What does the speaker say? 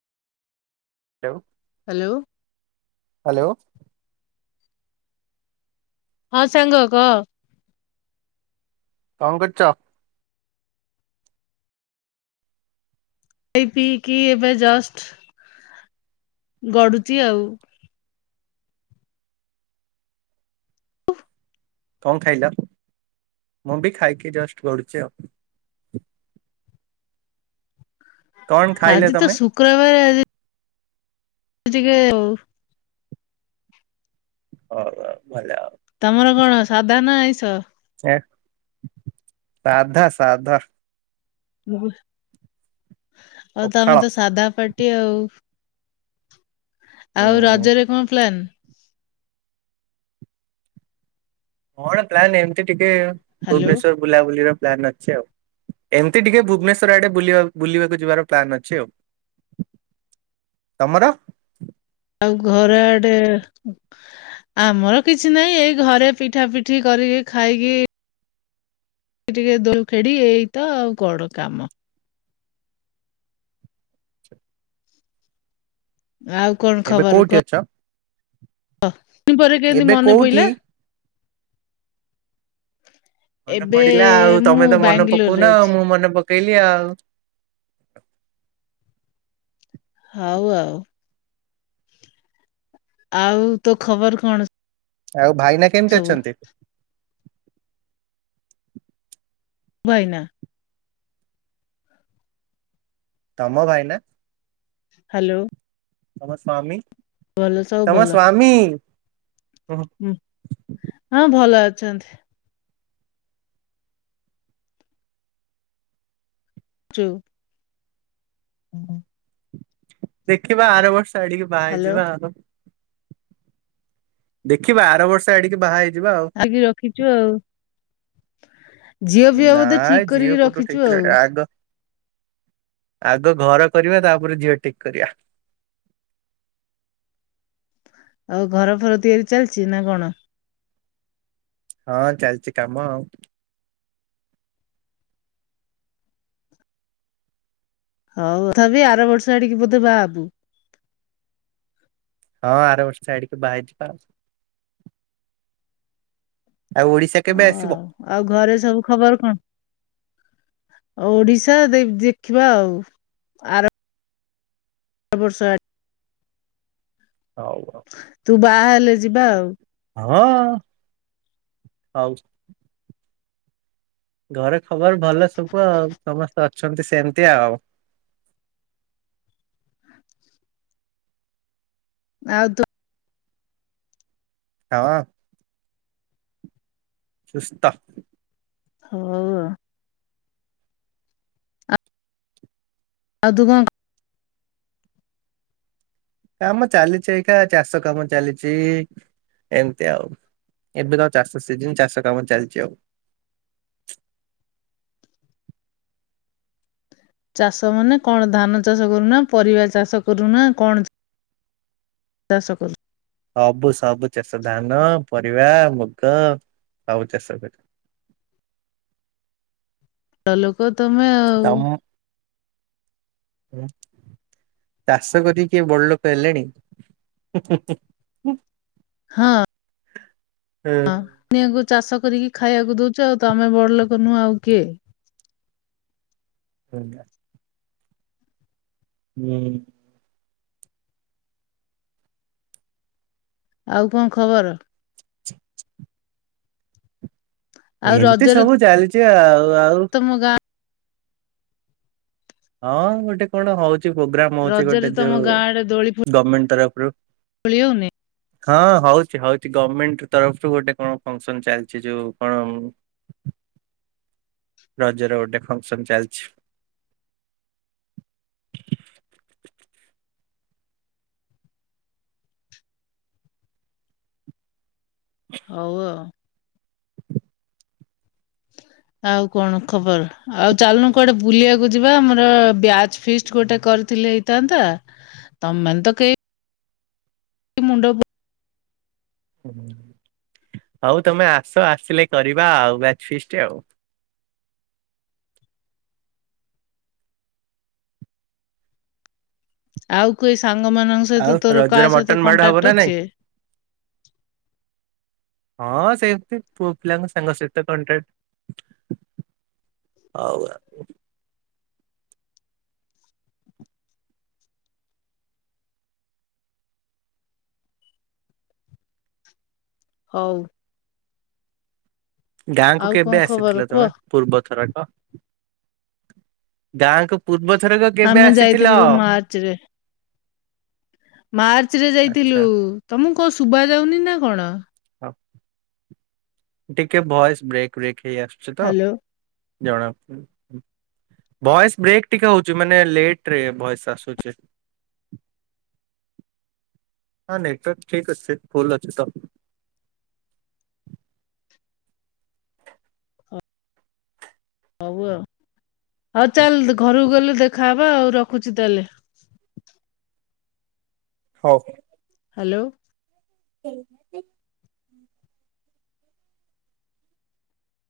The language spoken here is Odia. ହାଲୋ। ହାଲୋ। ହାଲୋ। ହଁ ସାଙ୍ଗ କହ। କଣ କରୁଚ। ଖାଇ ପିଇକି ଏବେ ଜଷ୍ଟ ଗଡୁଛି ଆଉ। କଣ ଖାଇଲ ମୁଁ ବି ଖାଇକି ଜଷ୍ଟ ଗଡୁଛି ଆଉ। କଣ ଖାଇଲେ ଆଜି ତ ତମେ? ଶୁକ୍ରବାର ଆଜି। ସେ ଟିକେ ଆଉ। ହଉ ଭଲ। ତମର କଣ ସାଧା ନା ଆଇଁଷ। ସାଧା ସାଧା। ମୁ। ଆଉ ପଖାଳ। ତମେ ତ ସାଧା ପାଟି ଆଉ। ଆଉ ହୁଁ ରଜରେ କଣ ପ୍ଲାନ। କଣ ପ୍ଲାନ ଏମିତି ଟିକ କେ ହ୍ୟାଲୋ ଭୁବନେଶ୍ଵର ବୁଲାବୁଲିର। ପ୍ଲାନ ଅଛି ଆଉ ଏମିତି ଟିକେ ଭୁବନେଶ୍ଵର ଆଡେ ବୁଲିବା ବୁଲିବାକୁ ଯିବାର ପ୍ଲାନ ଅଛି ଆଉ ତମର। ଆଉ ଘରେ ଆଡେ ଆମର କିଛି ନାହିଁ ଏଇ ଘରେ ପିଠା ପିଠି କରିକି ଖାଇକି। ଟିକେ ଦୋଲ ଖେଡି ଏଇତ ଆଉ କଣ କାମ। ଆଉ କଣ ଏବେ ଖବର କୋଉଠି କହ। ଅଛ? ହଁ ପରେ କେମତି ଏବେ ମନେ କୋଉଠି? ପଇଲା ମନେ ଏବେ ପଡିଲା ଆଉ ମୁଁ ତମେ ତ ମନେ ବାଙ୍ଗାଲୋରରେ ପକଉନ ଅଛି। ମୁଁ ମନେ ପକ କିଲ ଆଉ ହଉ ଆଉ ଆଉ ତୋ ଖବର କଣ ଅ ଆଉ ଭାଇନା କେମିତି ଅଛନ୍ତି ଭାଇ ନା ତମ ଭାଇ ନା ହ୍ୟାଲୋ ତମସ୍ଵାମୀ ତମର ସ୍ଵାମୀ ହଁ ହଁ ଭଲ ଅଛି ଅଛନ୍ତି ଯଉ ହୁ ଦେଖିବା ଆର ବର୍ଷ ଶାଡିକି ହ୍ୟାଲୋ ବାହାରିଯିବା ଆଉ [inaudible] ଦେଖିବା ଆର ବର୍ଷ ଆଡିକି ବାହା ହେଇ ଆଖି ରଖିଛୁ ଆଉ। ଝିଅ ପିଅ ନା ବୋଧେ ଠିକ ଝିଅ କରିକି କୋଉଠୁ ଠିକ ରଖିଛୁ ଆଉ। କଲାଣି [inaudible] ଆଗ ଘର କରିବା ତାପରେ ଝିଅ ଠିକ କରିବା। [inaudible] ଆଉ ଘର ଫର ତିଆରି ଚାଲିଛି ନା କଣ? ହଁ ଚାଲିଛି କାମ ଆଉ ହଉ ତଥାପି ଆର ବର୍ଷ ଆଡିକି ବୋଧେ ବାହାହବୁ। ହଁ ଆର ବର୍ଷ ସାଇଡିକି ବାହାରିଛି ପା [inaudible] ହଁ ଆସିବ? ଆଉ ଆଉ ଘରେ ସବୁ ଖବର କଣ? ଓଡିଶା ଦେଖିବା ଆଉ ଆର ଆର ବର୍ଷ ଆ ହଉ। ଆଉ। ତୁ ବାହା ହେଲେ ଯିବା ଆଉ। ହଁ [inaudible] ହଉ ଘରେ ଖବର ଭଲ ସବୁ ଆଉ ସମସ୍ତେ ଅଛନ୍ତି ସେମିତି ଆଉ [inaudible] ଆଉ ତ [unintelligible] ସୁସ୍ଥ। ହଉ ଆଉ ତୁ କ କାମ ଚାଲିଛି ଏଇକା ଚାଷ କାମ ଚାଲିଛି ଏମତି ଆଉ ଏବେ ତ ଚାଷ ସିଜନ୍ ଚାଷ କାମ ଚାଲିଛି ଆଉ [inaudible] ଚାଷ ମାନେ କଣ ଧାନ ଚାଷ କରୁନା ପରିବା ଚାଷ କରୁନା କଣ ଚାଷ କରୁ ସବୁ ସବୁ ଚାଷ ଧାନ ପରିବା ମୁଗ ଆଉ ଚାଷ କରେ। [inaudible] ତା ଲୋକ ତମେ ଆଉ ତମ ଚାଷ କରିକି କିଏ ବଡଲୋକ୍ ହେଲେଣି। ହଁ [inaudible] ହ ହୁଁ ନି ଚାଷ କରିକି ଖାଇବାକୁ ଦଉଛୁ ତମେ ବଡ ଲୋକ୍ ନୁହେଁ ଆଉ କିଏ? ହୁଁ। ହୁଁ। ଆଉ କଣ ଖବର? [inaudible] ଆଉ ଏମିତି ରଜରେ ସବୁ ଚାଲିଛି ଆଉ ଆଉ ତମ ଗାଁ ହଁ ଗୋଟେ କଣ ହଉ ପ୍ରୋଗ୍ରାମ୍ ଅଛି ଗୋଟେ ରଜରେ ତମ ଯୋଉ ଗାଁ ଆଡେ ଦୋଳି ଫୋ ଗ ମ୍ମେଣ୍ଟ ତରଫ୍ ରୁ। ଦୋଳି ହଉନି ହଁ ହଉଛି ହଉଛି ଗଭର୍ଣମେଣ୍ଟ ତରଫରୁ ଗୋଟେ କଣ ଫଂକ୍ସନ୍ ଚାଲିଛି ଯୋଉ କଣ ରଜର ଗୋଟେ ଫଙ୍କସନ୍ ଚାଲିଛି ହଉ ଆଉ ଆଉ କଣ ଖବର ଆଉ ଚାଲନୁ କୁଆଡେ ବୁଲିବାକୁ ଯିବା ଆମର ବ୍ୟାଚ୍ ଫିଷ୍ଟ୍ ଗୋଟେ କରିଥିଲେ ହେଇଥାନ୍ତା। ତମେନ୍ତ କେହି ମୁଣ୍ଡ ବୁ ହଉ ତମେ ଆସ ଆସିଲେ କରିବା ଆଉ ବ୍ୟାଚ୍ ଫିଷ୍ଟ୍। ଆଉ କୋ ଇସ୍ ସାଙ୍ଗ ମାନଙ୍କ ଆଉ ସହିତ ତୋର ରଜରେ କାହା ସହିତ ମଟନ ତୋର କାହା ସହିତ ମାଡ ହବ ନା କଣ୍ଟାକ୍ଟ ନାଇଁ? ଅଛି। ହଁ ସେମିତି ପୁଅ ପିଲାଙ୍କ ସାଙ୍ଗ ସହିତ କଣ୍ଟାକ୍ଟ ହଉ ଗାଁ କୁ ଆଉ କଣ କେବେ ଖବର ଆସିଥିଲ କୁହ? ତମେ ପୁର୍ବ ଥରକ ଗାଁ କୁ ପୂର୍ବ ଥରକ କେବେ ଆମେ ଆସିଥିଲ? ଯାଇଥିଲୁ ମାର୍ଚ ରେ ଯାଇଥିଲୁ ଆଚ୍ଛା ତମକୁ କଣ ଶୁଭା ଯାଉନି ନା କଣ? ହଁ ଟିକେ ଭଏସ୍ ବ୍ରେକ୍ ବେକ୍ ହେଇ ଆସୁଛି ତ ହ୍ୟାଲୋ। ଜଣା ଭଏସ୍ ବ୍ରେକ୍ ଟିକେ ହୋଉଛି। ମାନେ ଲେଟ୍ ରେ ଭଏସ୍ ଆସୁଛି। ହଁ ନେଟୱାର୍କ ଠିକ୍ ଅଛି ଫୁଲ୍ ଅଛି ତ ହଉ ଆ ହଉ ଚାଲ୍ ଘରକୁ ଗଲେ ଦେଖା ହବ। ହବ ଆଉ ରଖୁଛି ତାହେଲେ। ହଉ। ହାଲୋ। ସେ।